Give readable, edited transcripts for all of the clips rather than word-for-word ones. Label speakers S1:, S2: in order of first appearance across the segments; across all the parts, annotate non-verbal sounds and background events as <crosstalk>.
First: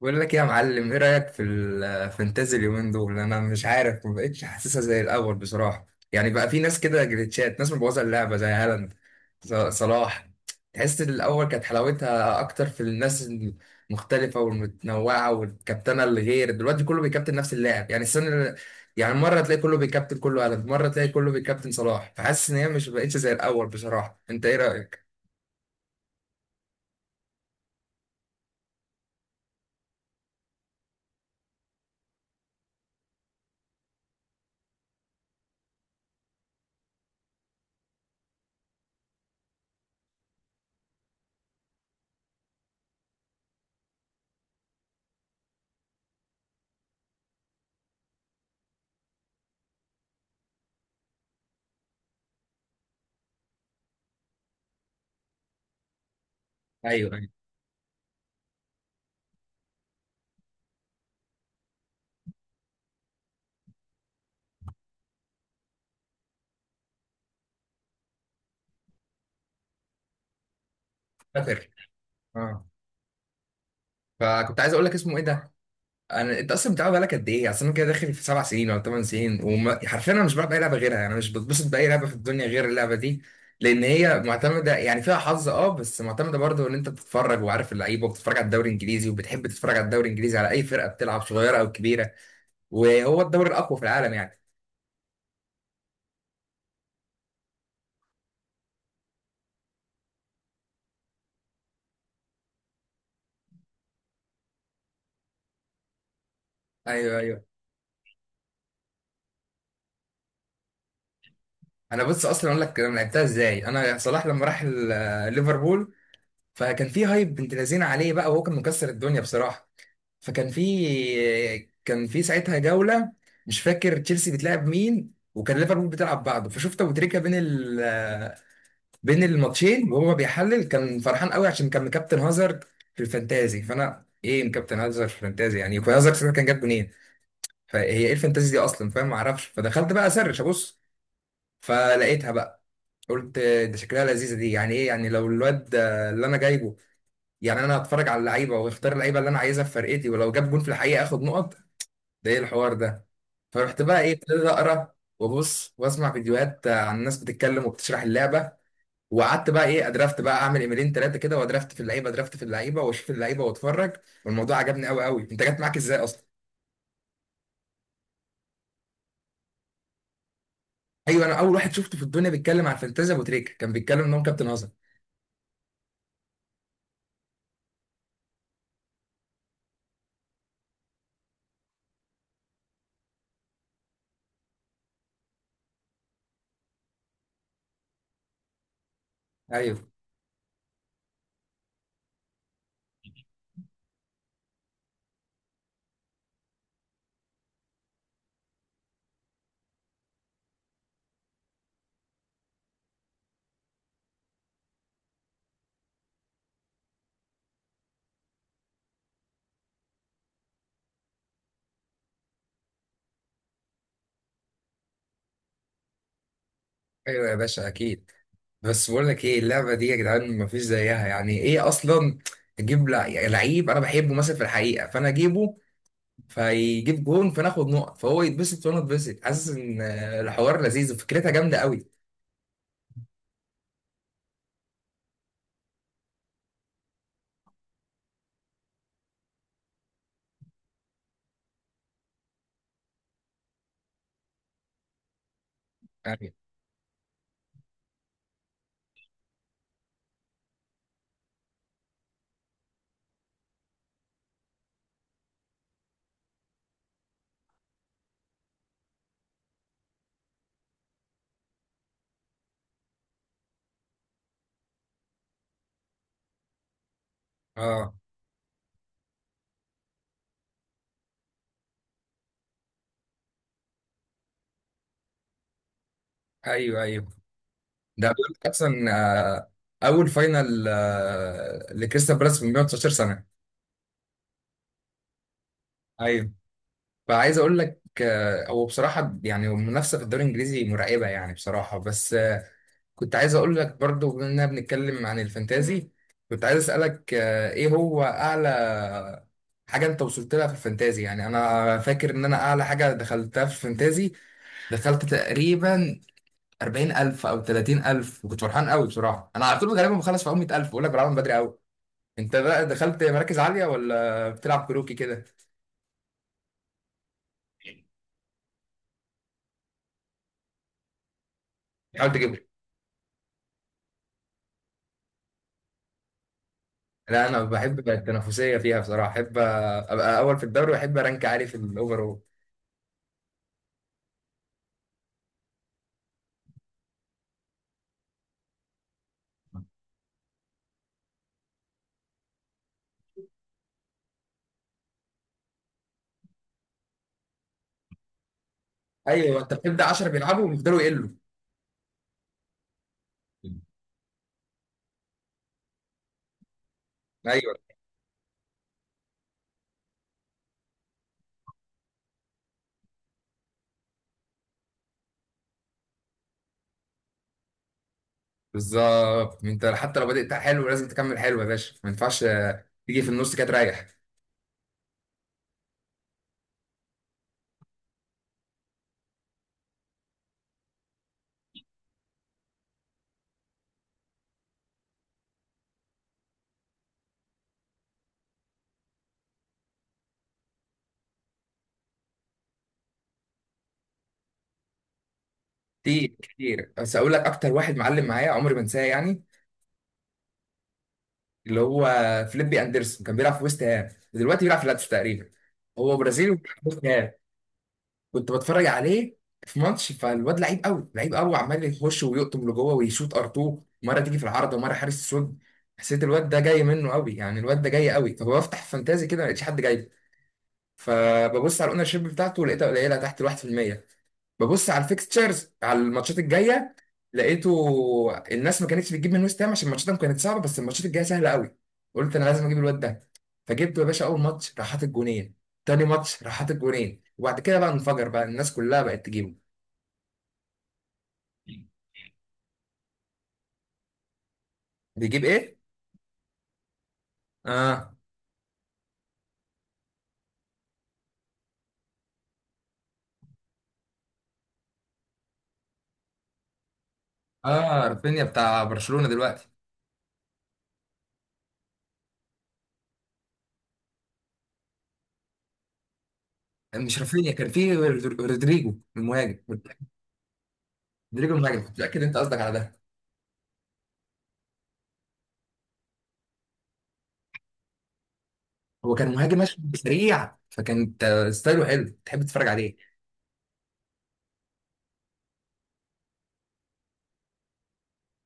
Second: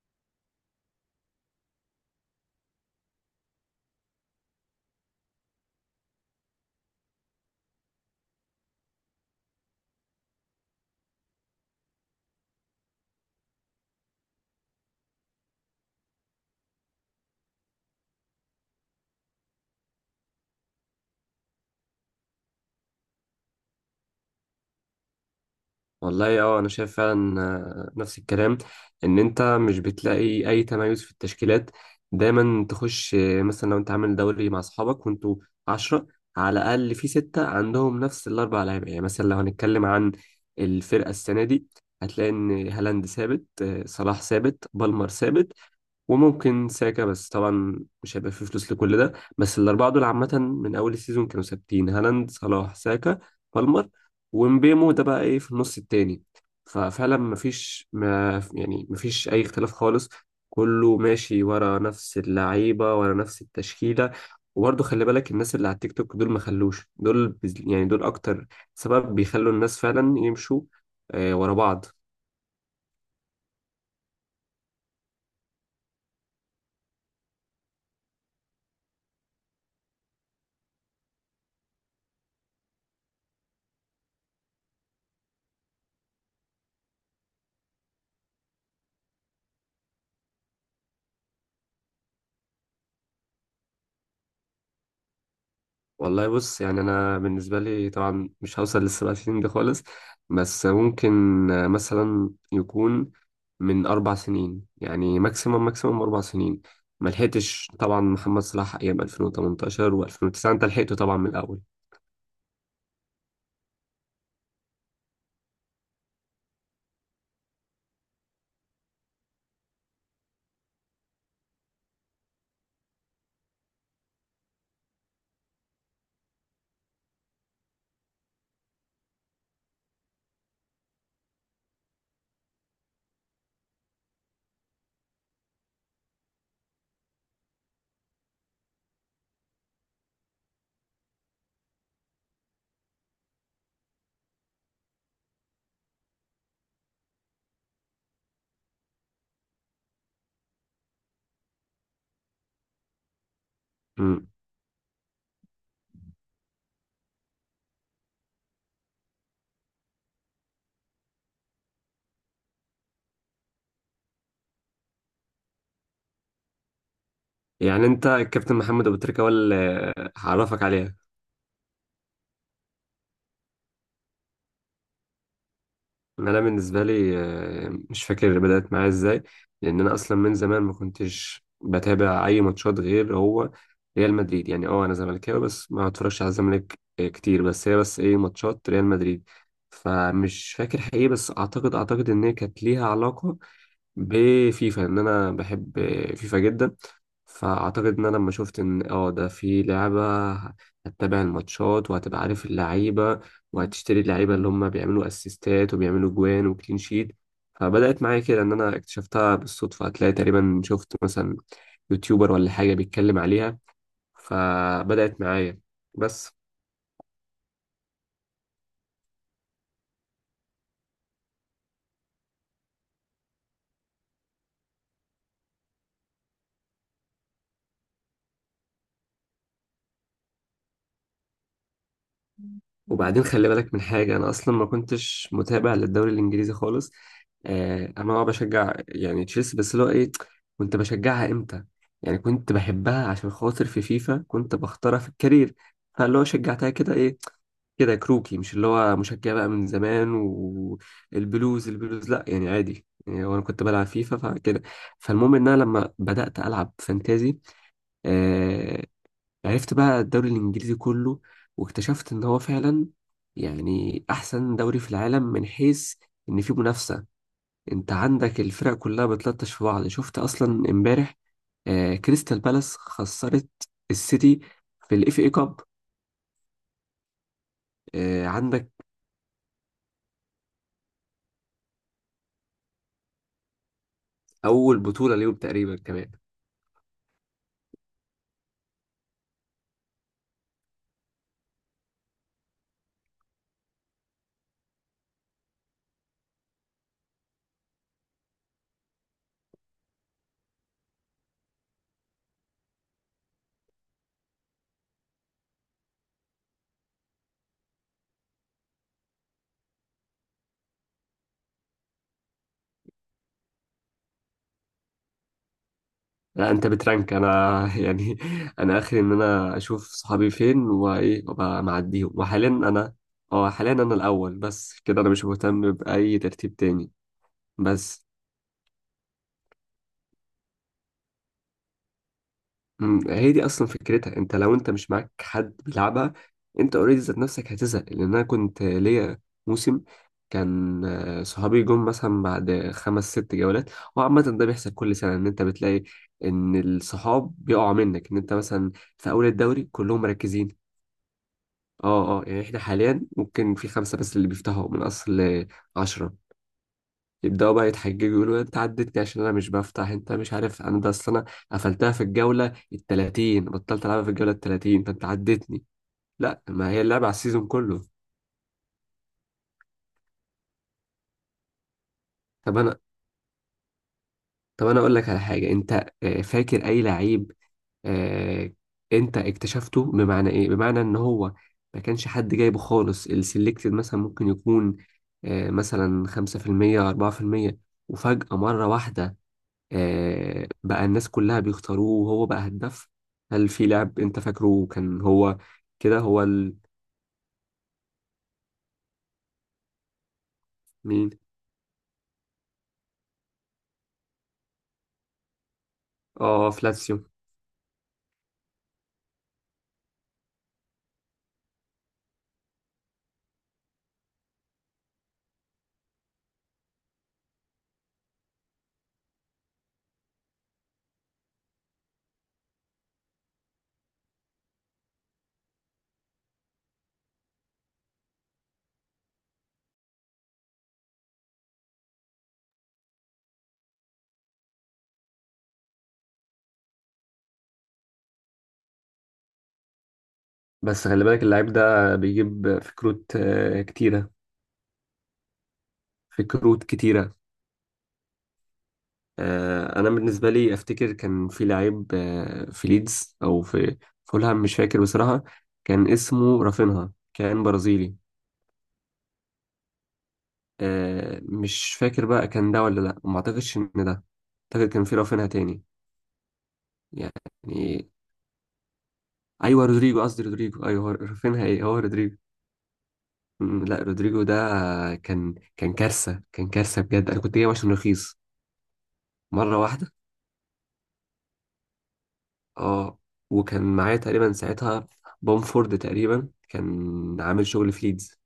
S1: بقول لك إيه يا معلم؟ ايه رأيك في الفانتازي اليومين دول؟ انا مش عارف، ما بقتش حاسسها زي الاول بصراحة. يعني بقى في ناس كده جليتشات، ناس مبوظة اللعبة زي هالاند، صلاح. تحس إن الاول كانت حلاوتها اكتر في الناس المختلفة والمتنوعة، والكابتنة اللي غير دلوقتي كله بيكابتن نفس اللاعب. يعني يعني مرة تلاقي كله بيكابتن، كله هالاند، مرة تلاقي كله بيكابتن صلاح. فحاسس ان هي مش بقتش زي الاول بصراحة. انت ايه رأيك؟
S2: والله اه انا شايف فعلا، نفس الكلام. ان انت مش بتلاقي اي تميز في التشكيلات، دايما تخش مثلا لو انت عامل دوري مع اصحابك وانتوا عشرة، على الاقل في ستة عندهم نفس الاربع لعيبة. يعني مثلا لو هنتكلم عن الفرقة السنة دي، هتلاقي ان هالاند ثابت، صلاح ثابت، بالمر ثابت، وممكن ساكا، بس طبعا مش هيبقى فيه فلوس لكل ده. بس الأربعة دول عامة من أول السيزون كانوا ثابتين: هالاند، صلاح، ساكا، بالمر. ومبيمو ده بقى إيه في النص التاني.
S1: ايوه،
S2: ففعلا
S1: ايوه.
S2: مفيش، ما يعني مفيش أي اختلاف خالص. كله ماشي ورا نفس اللعيبة، ورا نفس التشكيلة. وبرضه خلي بالك، الناس اللي على التيك توك دول ما خلوش، يعني دول أكتر سبب بيخلوا الناس فعلا يمشوا ورا
S1: فاكر.
S2: بعض.
S1: اه. فكنت عايز اقول لك اسمه ايه ده. انا انت اصلا بتلعب بقالك قد ايه؟ اصل انا كده داخل في سبع سنين ولا ثمان سنين، وحرفيا انا مش بلعب اي لعبه غيرها، يعني مش بتبسط باي لعبه في الدنيا غير اللعبه دي. لان هي معتمده، يعني فيها حظ اه، بس معتمده برضه ان انت بتتفرج وعارف اللعيبه، وبتتفرج على الدوري الانجليزي، وبتحب تتفرج على الدوري الانجليزي على اي فرقه بتلعب، صغيره او كبيره، وهو الدوري الاقوى في العالم يعني.
S2: والله بص، يعني انا بالنسبه لي طبعا مش هوصل للسبع سنين دي خالص. بس ممكن مثلا يكون من اربع سنين. يعني ماكسيموم ماكسيموم اربع سنين. ما
S1: ايوه، ايوه.
S2: لحقتش طبعا محمد صلاح ايام 2018 و2009، انت لحقته طبعا من الاول.
S1: انا بص اصلا اقول لك انا لعبتها ازاي. انا صلاح لما راح ليفربول، فكان في هايب بنت لذينه عليه بقى، وهو كان مكسر الدنيا بصراحه. فكان في كان في ساعتها جولة، مش فاكر تشيلسي بتلعب مين، وكان ليفربول بتلعب بعضه. فشفت ابو تريكة بين بين الماتشين وهو بيحلل، كان فرحان قوي عشان كان مكابتن هازارد في الفانتازي. فانا ايه مكابتن هازارد في الفانتازي؟ يعني يكون هازارد ساعتها كان جاب جونين. فهي ايه الفانتازي دي اصلا؟ فاهم؟ ما اعرفش. فدخلت بقى اسرش ابص، فلقيتها بقى. قلت ده شكلها لذيذه دي، يعني ايه، يعني لو الواد اللي انا جايبه، يعني انا هتفرج على اللعيبه واختار اللعيبه اللي انا عايزها في فرقتي، ولو جاب جون في الحقيقه اخد نقط، ده ايه الحوار ده. فرحت بقى ايه
S2: امم
S1: ابتديت اقرا وابص واسمع فيديوهات عن ناس بتتكلم وبتشرح اللعبه. وقعدت بقى ايه ادرافت، بقى اعمل ايميلين ثلاثه كده وادرافت في اللعيبه، ادرافت في اللعيبه، واشوف اللعيبه واتفرج. والموضوع عجبني قوي قوي. انت جت معاك ازاي اصلا؟
S2: يعني انت الكابتن محمد ابو تريكه، ولا هعرفك عليها؟
S1: ايوه، انا اول واحد شفته في الدنيا بيتكلم عن فانتازيا ابو تريكه، كان بيتكلم ان هو كابتن هزم.
S2: إن انا بالنسبه لي مش فاكر بدات معايا ازاي، لان انا اصلا من زمان ما كنتش بتابع اي ماتشات غير هو ريال مدريد. يعني اه انا زملكاوي بس ما بتفرجش على الزمالك كتير، بس هي بس ايه ماتشات ريال مدريد.
S1: ايوه،
S2: فمش فاكر حقيقي، بس اعتقد ان هي كانت ليها علاقه بفيفا، ان انا بحب فيفا جدا. فاعتقد ان انا لما شفت ان اه ده في لعبه، هتتابع الماتشات وهتبقى عارف اللعيبه وهتشتري اللعيبه اللي هم بيعملوا اسيستات وبيعملوا جوان وكلين شيت. فبدات معايا كده، ان انا اكتشفتها بالصدفه. هتلاقي تقريبا شفت مثلا يوتيوبر ولا حاجه بيتكلم عليها، فبدات معايا بس.
S1: ايوه يا باشا اكيد. بس بقول لك ايه، اللعبه دي يا جدعان مفيش زيها، يعني ايه اصلا تجيب يعني لعيب انا بحبه مثلا في الحقيقه فانا اجيبه، فيجيب جون فناخد نقط، فهو يتبسط وانا اتبسط. حاسس ان الحوار لذيذ وفكرتها جامده قوي.
S2: وبعدين خلي بالك من حاجة، أنا أصلا ما كنتش متابع للدوري الإنجليزي خالص. آه أنا أه بشجع يعني تشيلسي، بس اللي هو إيه، كنت بشجعها إمتى؟ يعني كنت بحبها عشان خاطر في فيفا كنت بختارها في الكارير. فاللي هو
S1: ايوه.
S2: شجعتها كده إيه، كده كروكي، مش اللي هو مشجع بقى من زمان. والبلوز البلوز لأ يعني عادي، يعني وأنا كنت بلعب فيفا فكده. فالمهم إن أنا لما بدأت ألعب فانتازي آه، عرفت بقى الدوري الإنجليزي كله، واكتشفت إن هو فعلا يعني أحسن دوري في العالم من حيث إن فيه منافسة. أنت
S1: اه.
S2: عندك الفرق كلها بتلطش في بعض. شفت أصلا إمبارح آه كريستال بالاس خسرت السيتي في الإف إي كاب.
S1: ايوه، ايوه. ده
S2: آه
S1: بيقول لك
S2: عندك
S1: اصلا اول فاينل لكريستال بالاس من 119 سنه.
S2: أول بطولة ليهم تقريبا كمان.
S1: ايوه. فعايز اقول لك هو بصراحه يعني المنافسه في الدوري الانجليزي مرعبه يعني بصراحه. بس كنت عايز اقول لك برضو، بما اننا بنتكلم عن الفانتازي، كنت عايز اسالك ايه هو اعلى حاجه انت وصلت لها في الفانتازي؟ يعني انا فاكر ان انا اعلى حاجه دخلتها في الفانتازي دخلت تقريبا 40,000 او 30,000، وكنت فرحان قوي بصراحه. انا على طول غالبا بخلص في اول 100,000 بقول لك، بعمل بدري قوي. انت بقى دخلت مراكز عاليه ولا بتلعب كروكي كده؟
S2: لا أنت بترانك، أنا <laughs> يعني أنا آخر إن أنا أشوف صحابي فين وإيه وأبقى معديهم.
S1: حاول تجيب.
S2: وحاليا أنا، أه حاليا أنا الأول، بس كده أنا مش مهتم بأي ترتيب تاني
S1: لا، انا بحب بقى
S2: بس.
S1: التنافسيه فيها بصراحه، احب ابقى اول في الدوري واحب رانك عالي في الاوفرول.
S2: هي دي اصلا فكرتها، انت لو انت مش معاك حد بيلعبها، انت اوريدي ذات نفسك هتزهق. لان انا كنت ليا موسم كان صحابي جم مثلا بعد خمس ست جولات. وعامة ده بيحصل كل سنة، ان انت بتلاقي ان الصحاب بيقعوا منك، ان انت مثلا في اول
S1: ايوه، انت
S2: الدوري
S1: بتبدا
S2: كلهم
S1: 10 بيلعبوا
S2: مركزين.
S1: ويفضلوا يقلوا.
S2: اه اه يعني احنا حاليا ممكن في خمسة بس اللي بيفتحوا من اصل عشرة. يبداوا
S1: ايوه،
S2: بقى يتحججوا يقولوا انت عدتني عشان انا مش بفتح، انت مش عارف انا ده، اصل انا قفلتها في الجوله ال 30، بطلت العبها في الجوله ال 30 فانت عدتني. لا، ما هي اللعبه على السيزون كله.
S1: بالظبط. انت حتى لو بدأت حلو لازم تكمل حلو يا باشا، ما ينفعش
S2: طب انا
S1: تيجي في النص كده تريح.
S2: طب انا اقول لك على حاجه. انت فاكر اي لعيب آه، انت اكتشفته؟ بمعنى ايه؟ بمعنى ان هو ما كانش حد جايبه خالص. السلكتد مثلا ممكن يكون مثلا 5% 4%، وفجأة مرة واحدة بقى الناس كلها بيختاروه وهو بقى هداف. هل في لاعب انت فاكره كان هو كده،
S1: كتير
S2: هو ال...؟
S1: كتير. بس اقول لك اكتر واحد معلم معايا عمري ما انساه يعني،
S2: مين؟
S1: اللي هو فليبي اندرسون. كان بيلعب في ويست هام، دلوقتي بيلعب في لاتس تقريبا. هو برازيلي
S2: اه
S1: وبيلعب في ويست
S2: فلاتسيو.
S1: هام. كنت بتفرج عليه في ماتش، فالواد لعيب قوي، لعيب قوي، عمال يخش ويقطم لجوه ويشوط ار2، مره تيجي في العارضه ومره حارس السود. حسيت الواد ده جاي منه قوي، يعني الواد ده جاي قوي. فبفتح فانتازي كده، ما لقيتش حد جاي. فببص على الاونر شيب بتاعته، لقيتها قليله تحت ال 1%. ببص على الفيكستشرز، على الماتشات الجايه، لقيته الناس ما كانتش بتجيب من ويست هام عشان ماتشاتهم كانت صعبه، بس الماتشات الجايه سهله قوي. قلت انا لازم اجيب الواد ده، فجبته يا باشا. اول ماتش راح حاطط جونين، تاني ماتش راح حاطط جونين، وبعد كده بقى انفجر بقى، الناس كلها بقت تجيبه.
S2: بس خلي بالك اللاعب ده بيجيب كروت كتيرة.
S1: بيجيب ايه؟
S2: كروت كتيرة.
S1: اه.
S2: انا بالنسبة لي افتكر كان في لعيب في ليدز او في فولهام، مش فاكر بصراحة. كان اسمه رافينها، كان
S1: اه،
S2: برازيلي.
S1: رافينيا بتاع برشلونه دلوقتي.
S2: مش فاكر بقى كان ده ولا لا. ما اعتقدش ان ده، اعتقد كان في رافينها تاني
S1: مش رافينيا، كان في
S2: يعني.
S1: رودريجو المهاجم.
S2: ايوه رودريجو، قصدي رودريجو، ايوه هو
S1: رودريجو
S2: رافينها
S1: المهاجم،
S2: ايه، هو
S1: متاكد انت
S2: رودريجو.
S1: قصدك على ده؟
S2: لا رودريجو ده كان كارثه بجد. انا كنت جايبه عشان رخيص،
S1: هو كان مهاجم
S2: مره
S1: ماشي
S2: واحده.
S1: سريع، فكانت ستايله حلو تحب تتفرج عليه.
S2: اه وكان معايا تقريبا ساعتها بومفورد تقريبا، كان عامل شغل في ليدز.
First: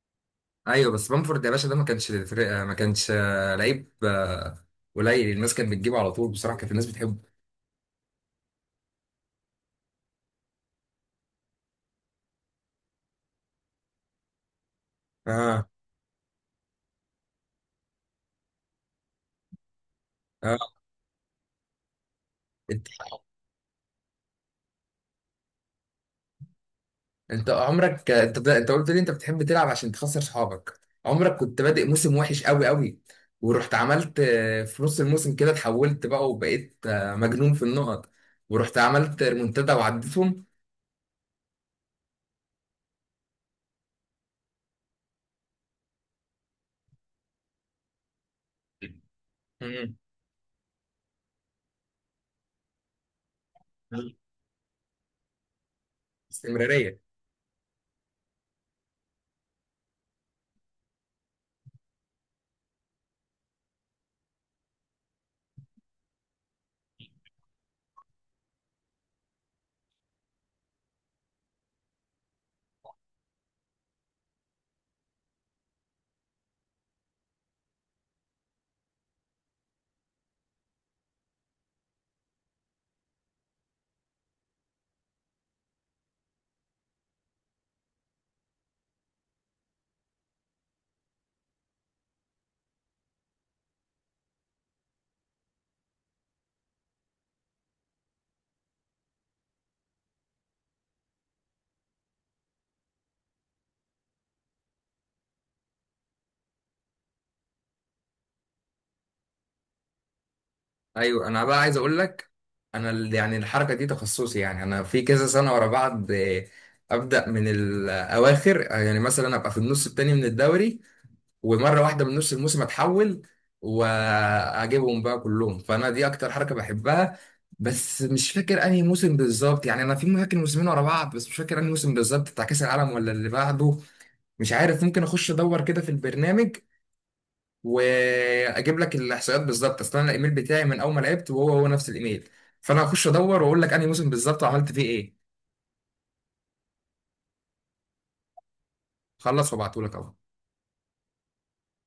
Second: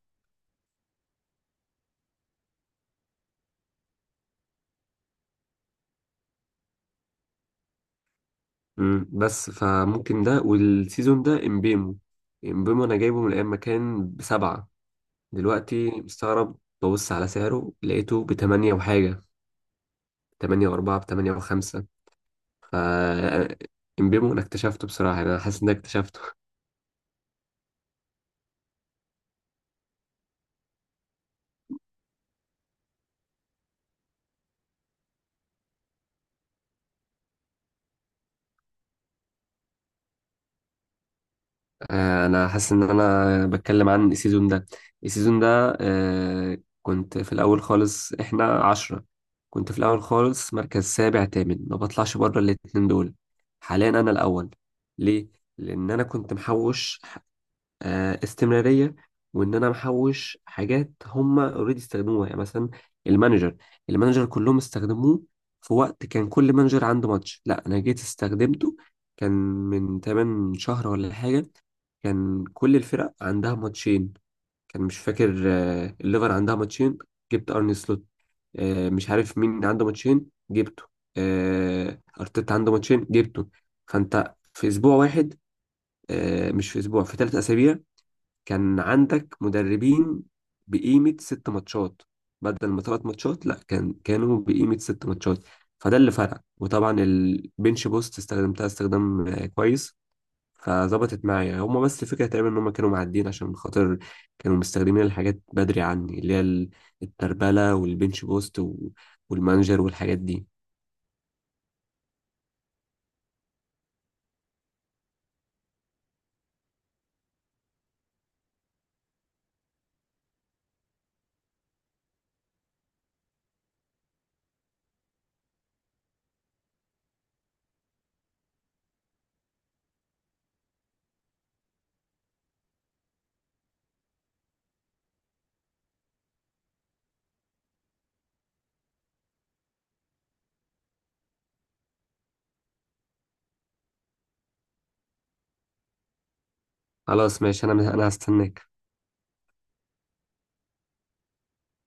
S1: ايوه، بس بامفورد يا باشا ده ما كانش لعيب قليل. الناس كانت بتجيبه على طول بصراحه، كانت الناس بتحبه.
S2: بس فممكن ده، والسيزون ده امبيمو. امبيمو انا جايبه من ايام ما كان بسبعه.
S1: اه.
S2: دلوقتي مستغرب، ببص على سعره لقيته بتمانية وحاجه، تمانية
S1: اه.
S2: وأربعة، بتمانية وخمسة. ف
S1: انت،
S2: امبيمو انا اكتشفته بصراحة، يعني انا حاسس ان أنا اكتشفته.
S1: انت قلت لي انت بتحب تلعب عشان تخسر صحابك. عمرك كنت بادئ موسم وحش قوي قوي، ورحت عملت في نص الموسم كده اتحولت بقى، وبقيت مجنون في النقط، ورحت عملت ريمونتادا وعديتهم.
S2: انا حاسس ان انا بتكلم عن السيزون ده. السيزون ده. كنت في الاول خالص احنا عشرة، كنت في
S1: مم.
S2: الاول خالص مركز سابع تامن، ما بطلعش بره الاتنين دول. حاليا انا الاول. ليه؟ لان انا كنت
S1: استمراريه.
S2: محوش استمراريه. وان انا محوش حاجات هم اوريدي استخدموها، يعني مثلا المانجر. المانجر كلهم استخدموه في وقت كان كل مانجر عنده ماتش، لا انا جيت استخدمته، كان من 8 شهر ولا حاجه، كان كل الفرق عندها ماتشين. كان مش فاكر الليفر عندها ماتشين، جبت ارني سلوت. مش عارف مين عنده ماتشين جبته، ارتيتا عنده ماتشين جبته. فانت في اسبوع واحد، مش في اسبوع، في ثلاث اسابيع كان عندك مدربين بقيمة ست ماتشات بدل ما تلات ماتشات. لا كان، كانوا بقيمة ست ماتشات. فده اللي فرق. وطبعا البنش بوست استخدمتها استخدام كويس. فظبطت معايا هما. بس فكرة تقريبا ان هما كانوا معدين عشان خاطر كانوا مستخدمين الحاجات بدري عني، التربلة والبنش بوست والمانجر والحاجات دي.
S1: ايوه، انا بقى عايز اقول لك، انا يعني الحركه دي تخصصي، يعني انا في كذا سنه ورا بعض ابدا من الاواخر، يعني مثلا ابقى في النص التاني من الدوري، ومره واحده من نص الموسم اتحول واجيبهم بقى كلهم. فانا دي اكتر حركه بحبها. بس مش فاكر انهي موسم بالظبط، يعني انا في فاكر موسمين ورا بعض بس مش فاكر انهي موسم بالظبط، بتاع كاس العالم ولا اللي بعده. مش عارف. ممكن اخش ادور كده في البرنامج واجيب لك الاحصائيات بالظبط، اصل انا الايميل بتاعي من اول ما لعبت وهو هو نفس الايميل. فانا هخش ادور واقول لك انهي موسم بالظبط وعملت فيه ايه.
S2: خلاص ماشي، انا هستناك.
S1: خلص، وابعته لك اهو.